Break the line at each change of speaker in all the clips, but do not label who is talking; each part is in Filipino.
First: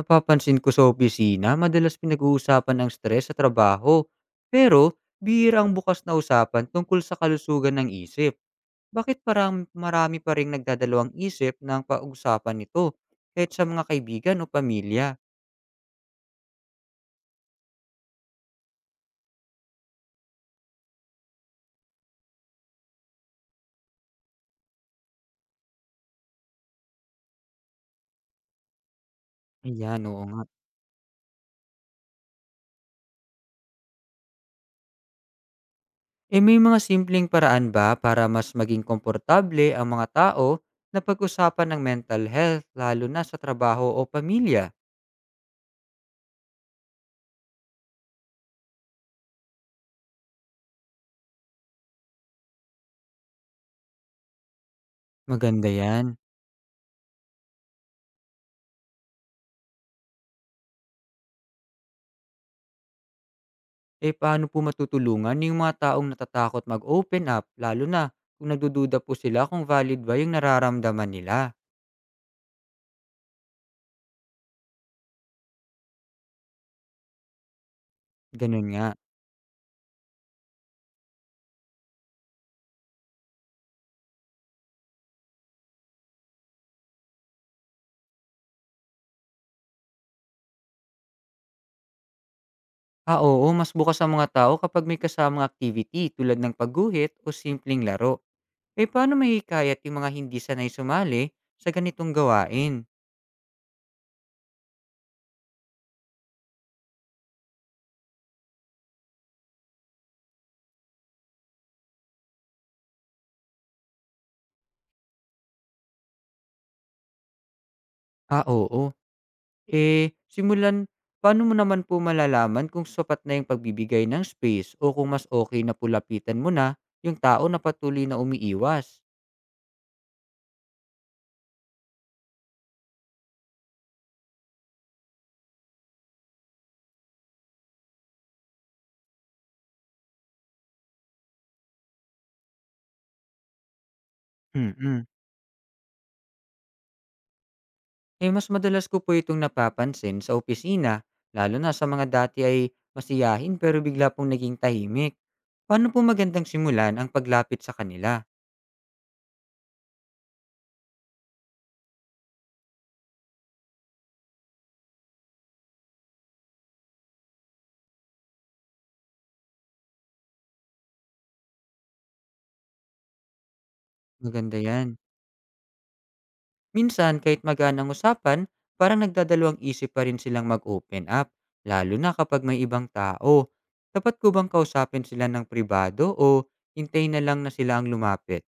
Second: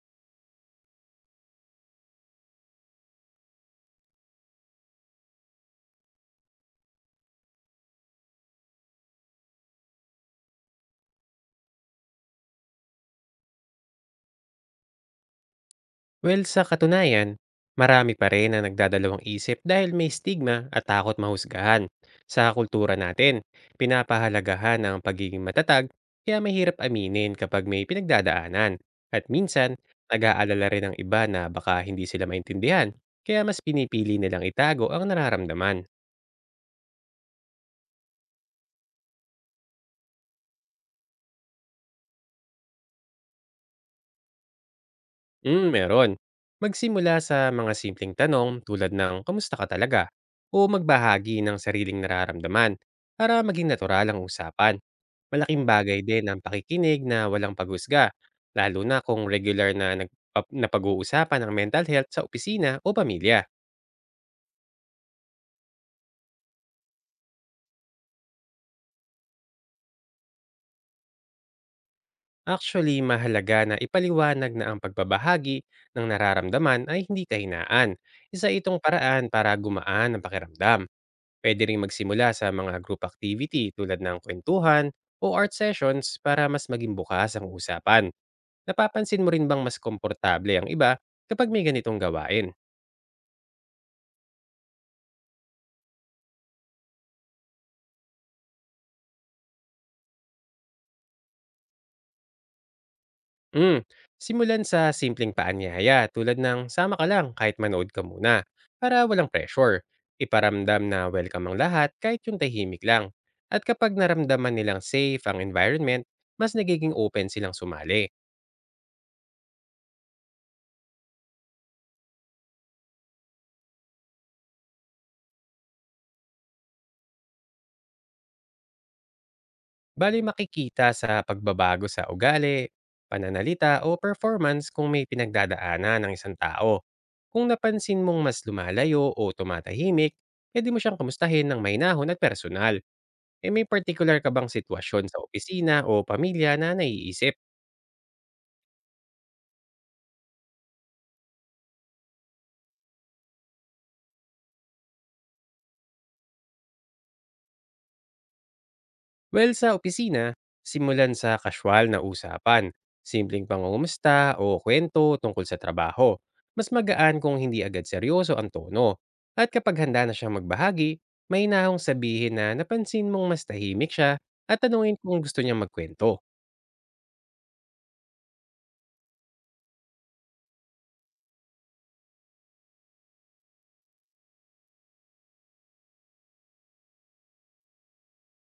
Napapansin ko sa opisina, madalas pinag-uusapan ang stress sa trabaho. Pero, bihira ang bukas na usapan tungkol sa kalusugan ng isip. Bakit parang marami pa rin nagdadalawang isip ng pag-usapan nito? Kahit sa mga kaibigan o pamilya.
Well, sa katunayan, marami pa rin ang nagdadalawang isip dahil may stigma at takot mahusgahan. Sa kultura natin, pinapahalagahan ang pagiging matatag kaya mahirap aminin kapag may pinagdadaanan. At minsan,
Ayan, oo nga.
nag-aalala rin ang iba na baka hindi sila maintindihan, kaya mas pinipili nilang itago ang nararamdaman.
Eh may mga simpleng paraan ba para mas maging komportable ang mga tao na pag-usapan ng mental health lalo na sa trabaho o pamilya?
Hmm, meron. Magsimula sa mga simpleng tanong tulad ng kamusta ka talaga o magbahagi ng sariling nararamdaman para maging natural ang usapan. Malaking
Maganda
bagay
yan.
din ang pakikinig na walang paghusga, lalo na kung regular na nag pag uusapan ang mental health sa opisina o pamilya.
Eh, paano po matutulungan yung mga taong natatakot mag-open up, lalo na kung nagdududa po sila kung valid ba yung nararamdaman nila?
Actually, mahalaga na ipaliwanag na ang pagbabahagi ng nararamdaman ay hindi kahinaan. Isa
Ganun
itong
nga.
paraan para gumaan ang pakiramdam. Pwede ring magsimula sa mga group activity tulad ng kwentuhan o art sessions para mas maging bukas ang usapan. Napapansin mo rin bang mas komportable ang iba kapag may ganitong gawain?
Ah, oo, mas bukas ang mga tao kapag may kasamang activity tulad ng pagguhit o simpleng laro. Eh, paano mahikayat yung mga hindi sanay sumali sa ganitong gawain?
Mm. Simulan sa simpleng paanyaya tulad ng sama ka lang kahit manood ka muna para walang pressure. Iparamdam na welcome ang lahat kahit yung tahimik lang. At kapag naramdaman nilang safe ang environment, mas nagiging open silang sumali.
Ah, oo. Eh, simulan, paano mo naman po malalaman kung sapat na yung pagbibigay ng space o kung mas okay na pulapitan mo na yung tao na patuloy na umiiwas?
Bali makikita sa pagbabago sa ugali, pananalita o performance kung may pinagdadaanan ng isang tao. Kung napansin mong mas lumalayo o tumatahimik, pwede mo siyang kamustahin ng mainahon at personal. E may particular ka bang sitwasyon
mm
sa opisina o pamilya na naiisip?
Eh, mas madalas ko po itong napapansin sa opisina, lalo na sa mga dati ay masiyahin pero bigla pong naging tahimik. Paano po magandang simulan ang paglapit sa kanila?
Well, sa opisina, simulan sa casual na usapan, simpleng pangungumusta o kwento tungkol sa trabaho. Mas magaan kung hindi agad seryoso ang tono. At kapag handa na siyang magbahagi, may nahong sabihin na napansin mong mas tahimik siya
Maganda
at tanungin
yan.
kung gusto niya magkwento.
Minsan, kahit magaan ang usapan, parang nagdadalawang isip pa rin silang mag-open up, lalo na kapag may ibang tao. Dapat ko bang kausapin sila ng pribado o hintay na lang na sila ang lumapit?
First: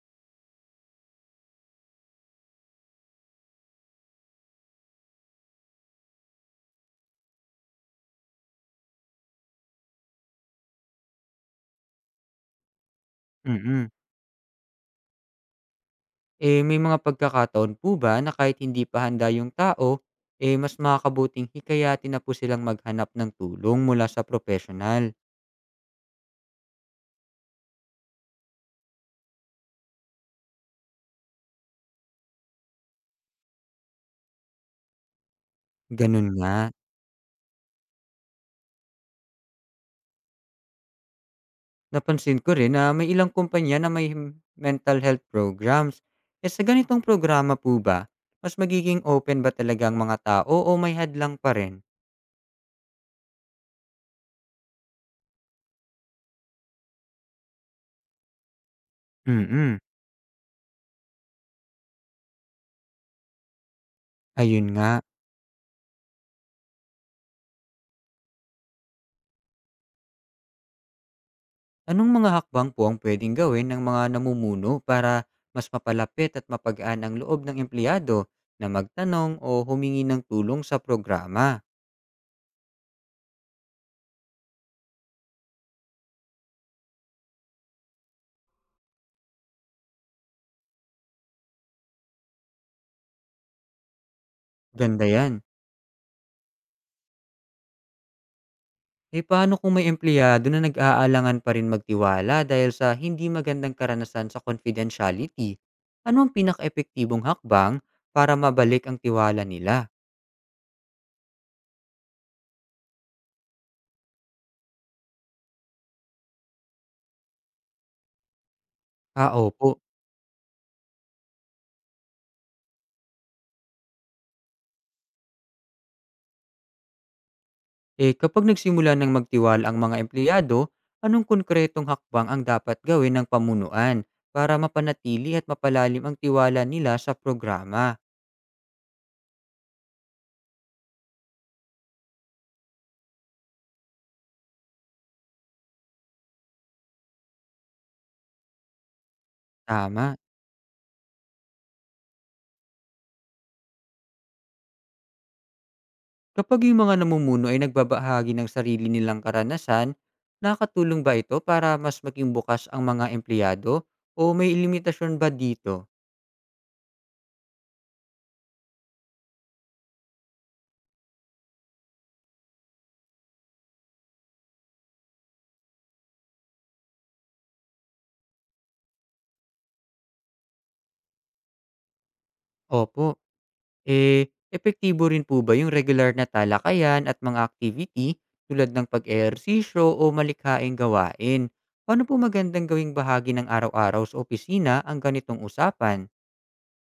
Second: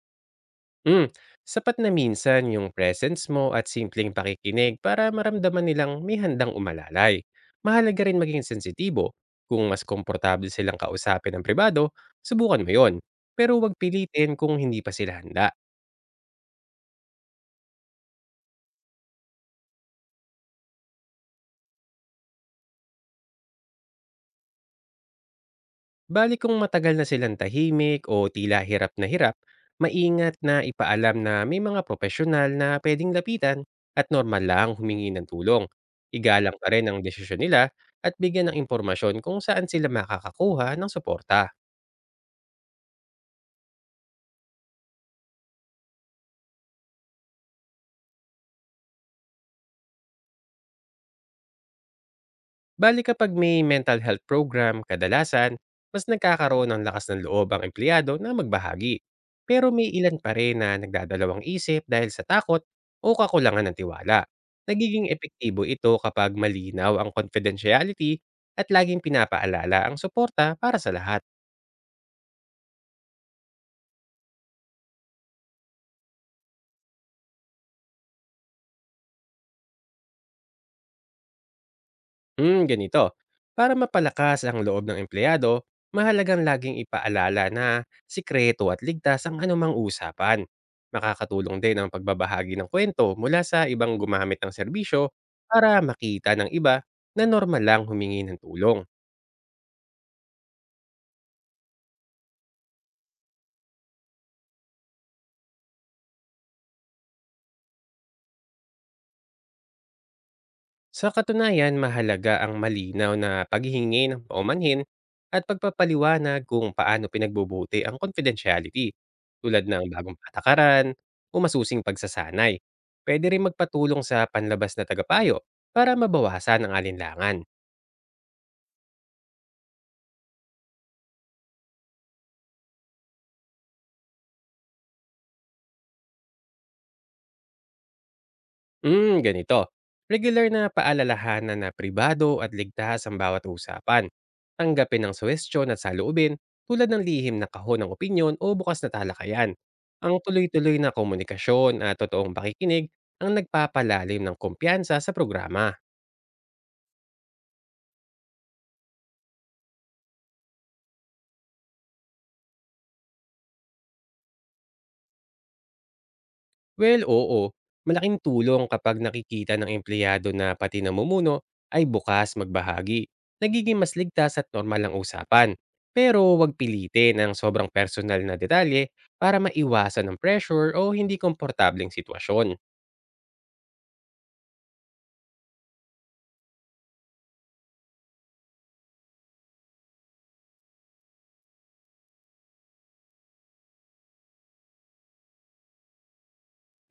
Mm, sapat na minsan yung presence mo at simpleng pakikinig para maramdaman nilang may handang umalalay. Mahalaga rin maging sensitibo. Kung mas komportable silang kausapin ng pribado, subukan mo yon. Pero huwag
Mm
pilitin kung hindi pa sila handa.
Eh, may mga pagkakataon po ba na kahit hindi pa handa yung tao, eh mas makakabuting hikayatin na po silang maghanap ng tulong mula sa professional?
Bali kung matagal na silang tahimik o tila hirap na hirap, maingat na ipaalam na may mga profesional na pwedeng lapitan at normal lang humingi ng tulong.
Ganun
Igalang pa
nga.
rin ang desisyon nila at bigyan ng impormasyon kung saan sila makakakuha ng suporta.
Napansin ko rin na may ilang kumpanya na may mental health programs. Eh sa ganitong programa po ba, mas magiging open ba talaga ang mga tao o may hadlang pa rin?
Bali kapag may mental health program, kadalasan, mas nagkakaroon ng lakas ng loob ang empleyado na magbahagi. Pero
Mm-mm.
may ilan pa rin na nagdadalawang isip dahil sa takot o kakulangan ng tiwala.
Ayun nga.
Nagiging epektibo ito kapag malinaw ang confidentiality at laging pinapaalala ang suporta para sa lahat.
Anong mga hakbang po ang puwedeng gawin ng mga namumuno para mas mapalapit at mapagaan ang loob ng empleyado na magtanong o humingi ng tulong sa programa?
Hmm, ganito. Para mapalakas ang loob ng empleyado, mahalagang laging ipaalala na sikreto at ligtas ang anumang usapan. Makakatulong din ang pagbabahagi ng kwento mula sa ibang gumamit ng
Ganda
serbisyo
yan.
para makita ng iba na normal lang humingi ng tulong.
Eh paano kung may empleyado na nag-aalangan pa rin magtiwala dahil sa hindi magandang karanasan sa confidentiality? Ano ang pinaka-epektibong hakbang para mabalik ang tiwala nila?
Sa katunayan, mahalaga ang malinaw na paghihingi ng paumanhin at pagpapaliwanag kung paano pinagbubuti ang confidentiality,
Ah,
tulad
opo.
ng bagong patakaran o masusing pagsasanay. Pwede rin magpatulong sa panlabas na tagapayo para mabawasan ang alinlangan.
Eh kapag nagsimula ng magtiwal ang mga empleyado, anong konkretong hakbang ang dapat gawin ng pamunuan para mapanatili at mapalalim ang tiwala nila sa programa?
Hmm, ganito. Regular na paalalahanan na pribado at ligtas ang bawat usapan. Tanggapin ang suwestyon at saloobin tulad ng lihim na kahon ng opinyon o bukas na talakayan. Ang
Tama.
tuloy-tuloy na komunikasyon at totoong pakikinig ang nagpapalalim ng kumpiyansa sa programa.
Kapag yung mga namumuno ay nagbabahagi ng sarili nilang karanasan, nakatulong ba ito para mas maging bukas ang mga empleyado o may limitasyon ba dito?
Well, oo. Malaking tulong kapag nakikita ng empleyado na pati namumuno ay bukas magbahagi. Nagiging mas ligtas at normal ang usapan. Pero huwag pilitin ang sobrang personal na detalye para maiwasan ng pressure o hindi komportableng sitwasyon.
Opo. Eh, epektibo rin po ba yung regular na talakayan at mga activity tulad ng pag-ehersisyo o malikhaing gawain? Paano po magandang gawing bahagi ng araw-araw sa opisina ang ganitong usapan?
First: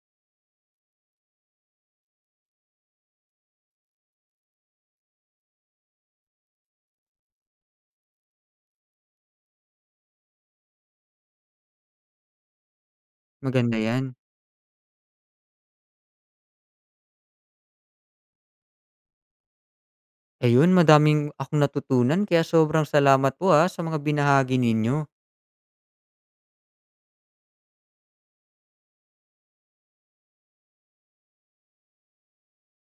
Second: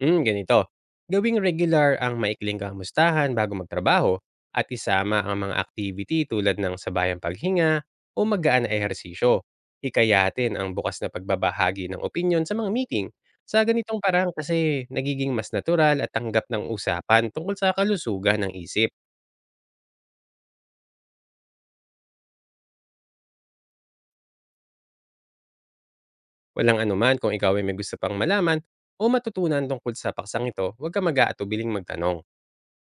Hmm, ganito. Gawing regular ang maikling kamustahan bago magtrabaho at isama ang mga activity tulad ng sabayang paghinga o magaan na ehersisyo. Hikayatin ang bukas na pagbabahagi ng opinyon sa mga meeting. Sa
Maganda
ganitong
yan.
parang kasi nagiging mas natural at tanggap ng usapan tungkol sa kalusugan ng isip.
Ayun, madaming akong natutunan kaya sobrang salamat po ha sa mga binahagi ninyo.
Walang anuman kung ikaw ay may gusto pang malaman o matutunan tungkol sa paksang ito, huwag ka mag-aatubiling magtanong.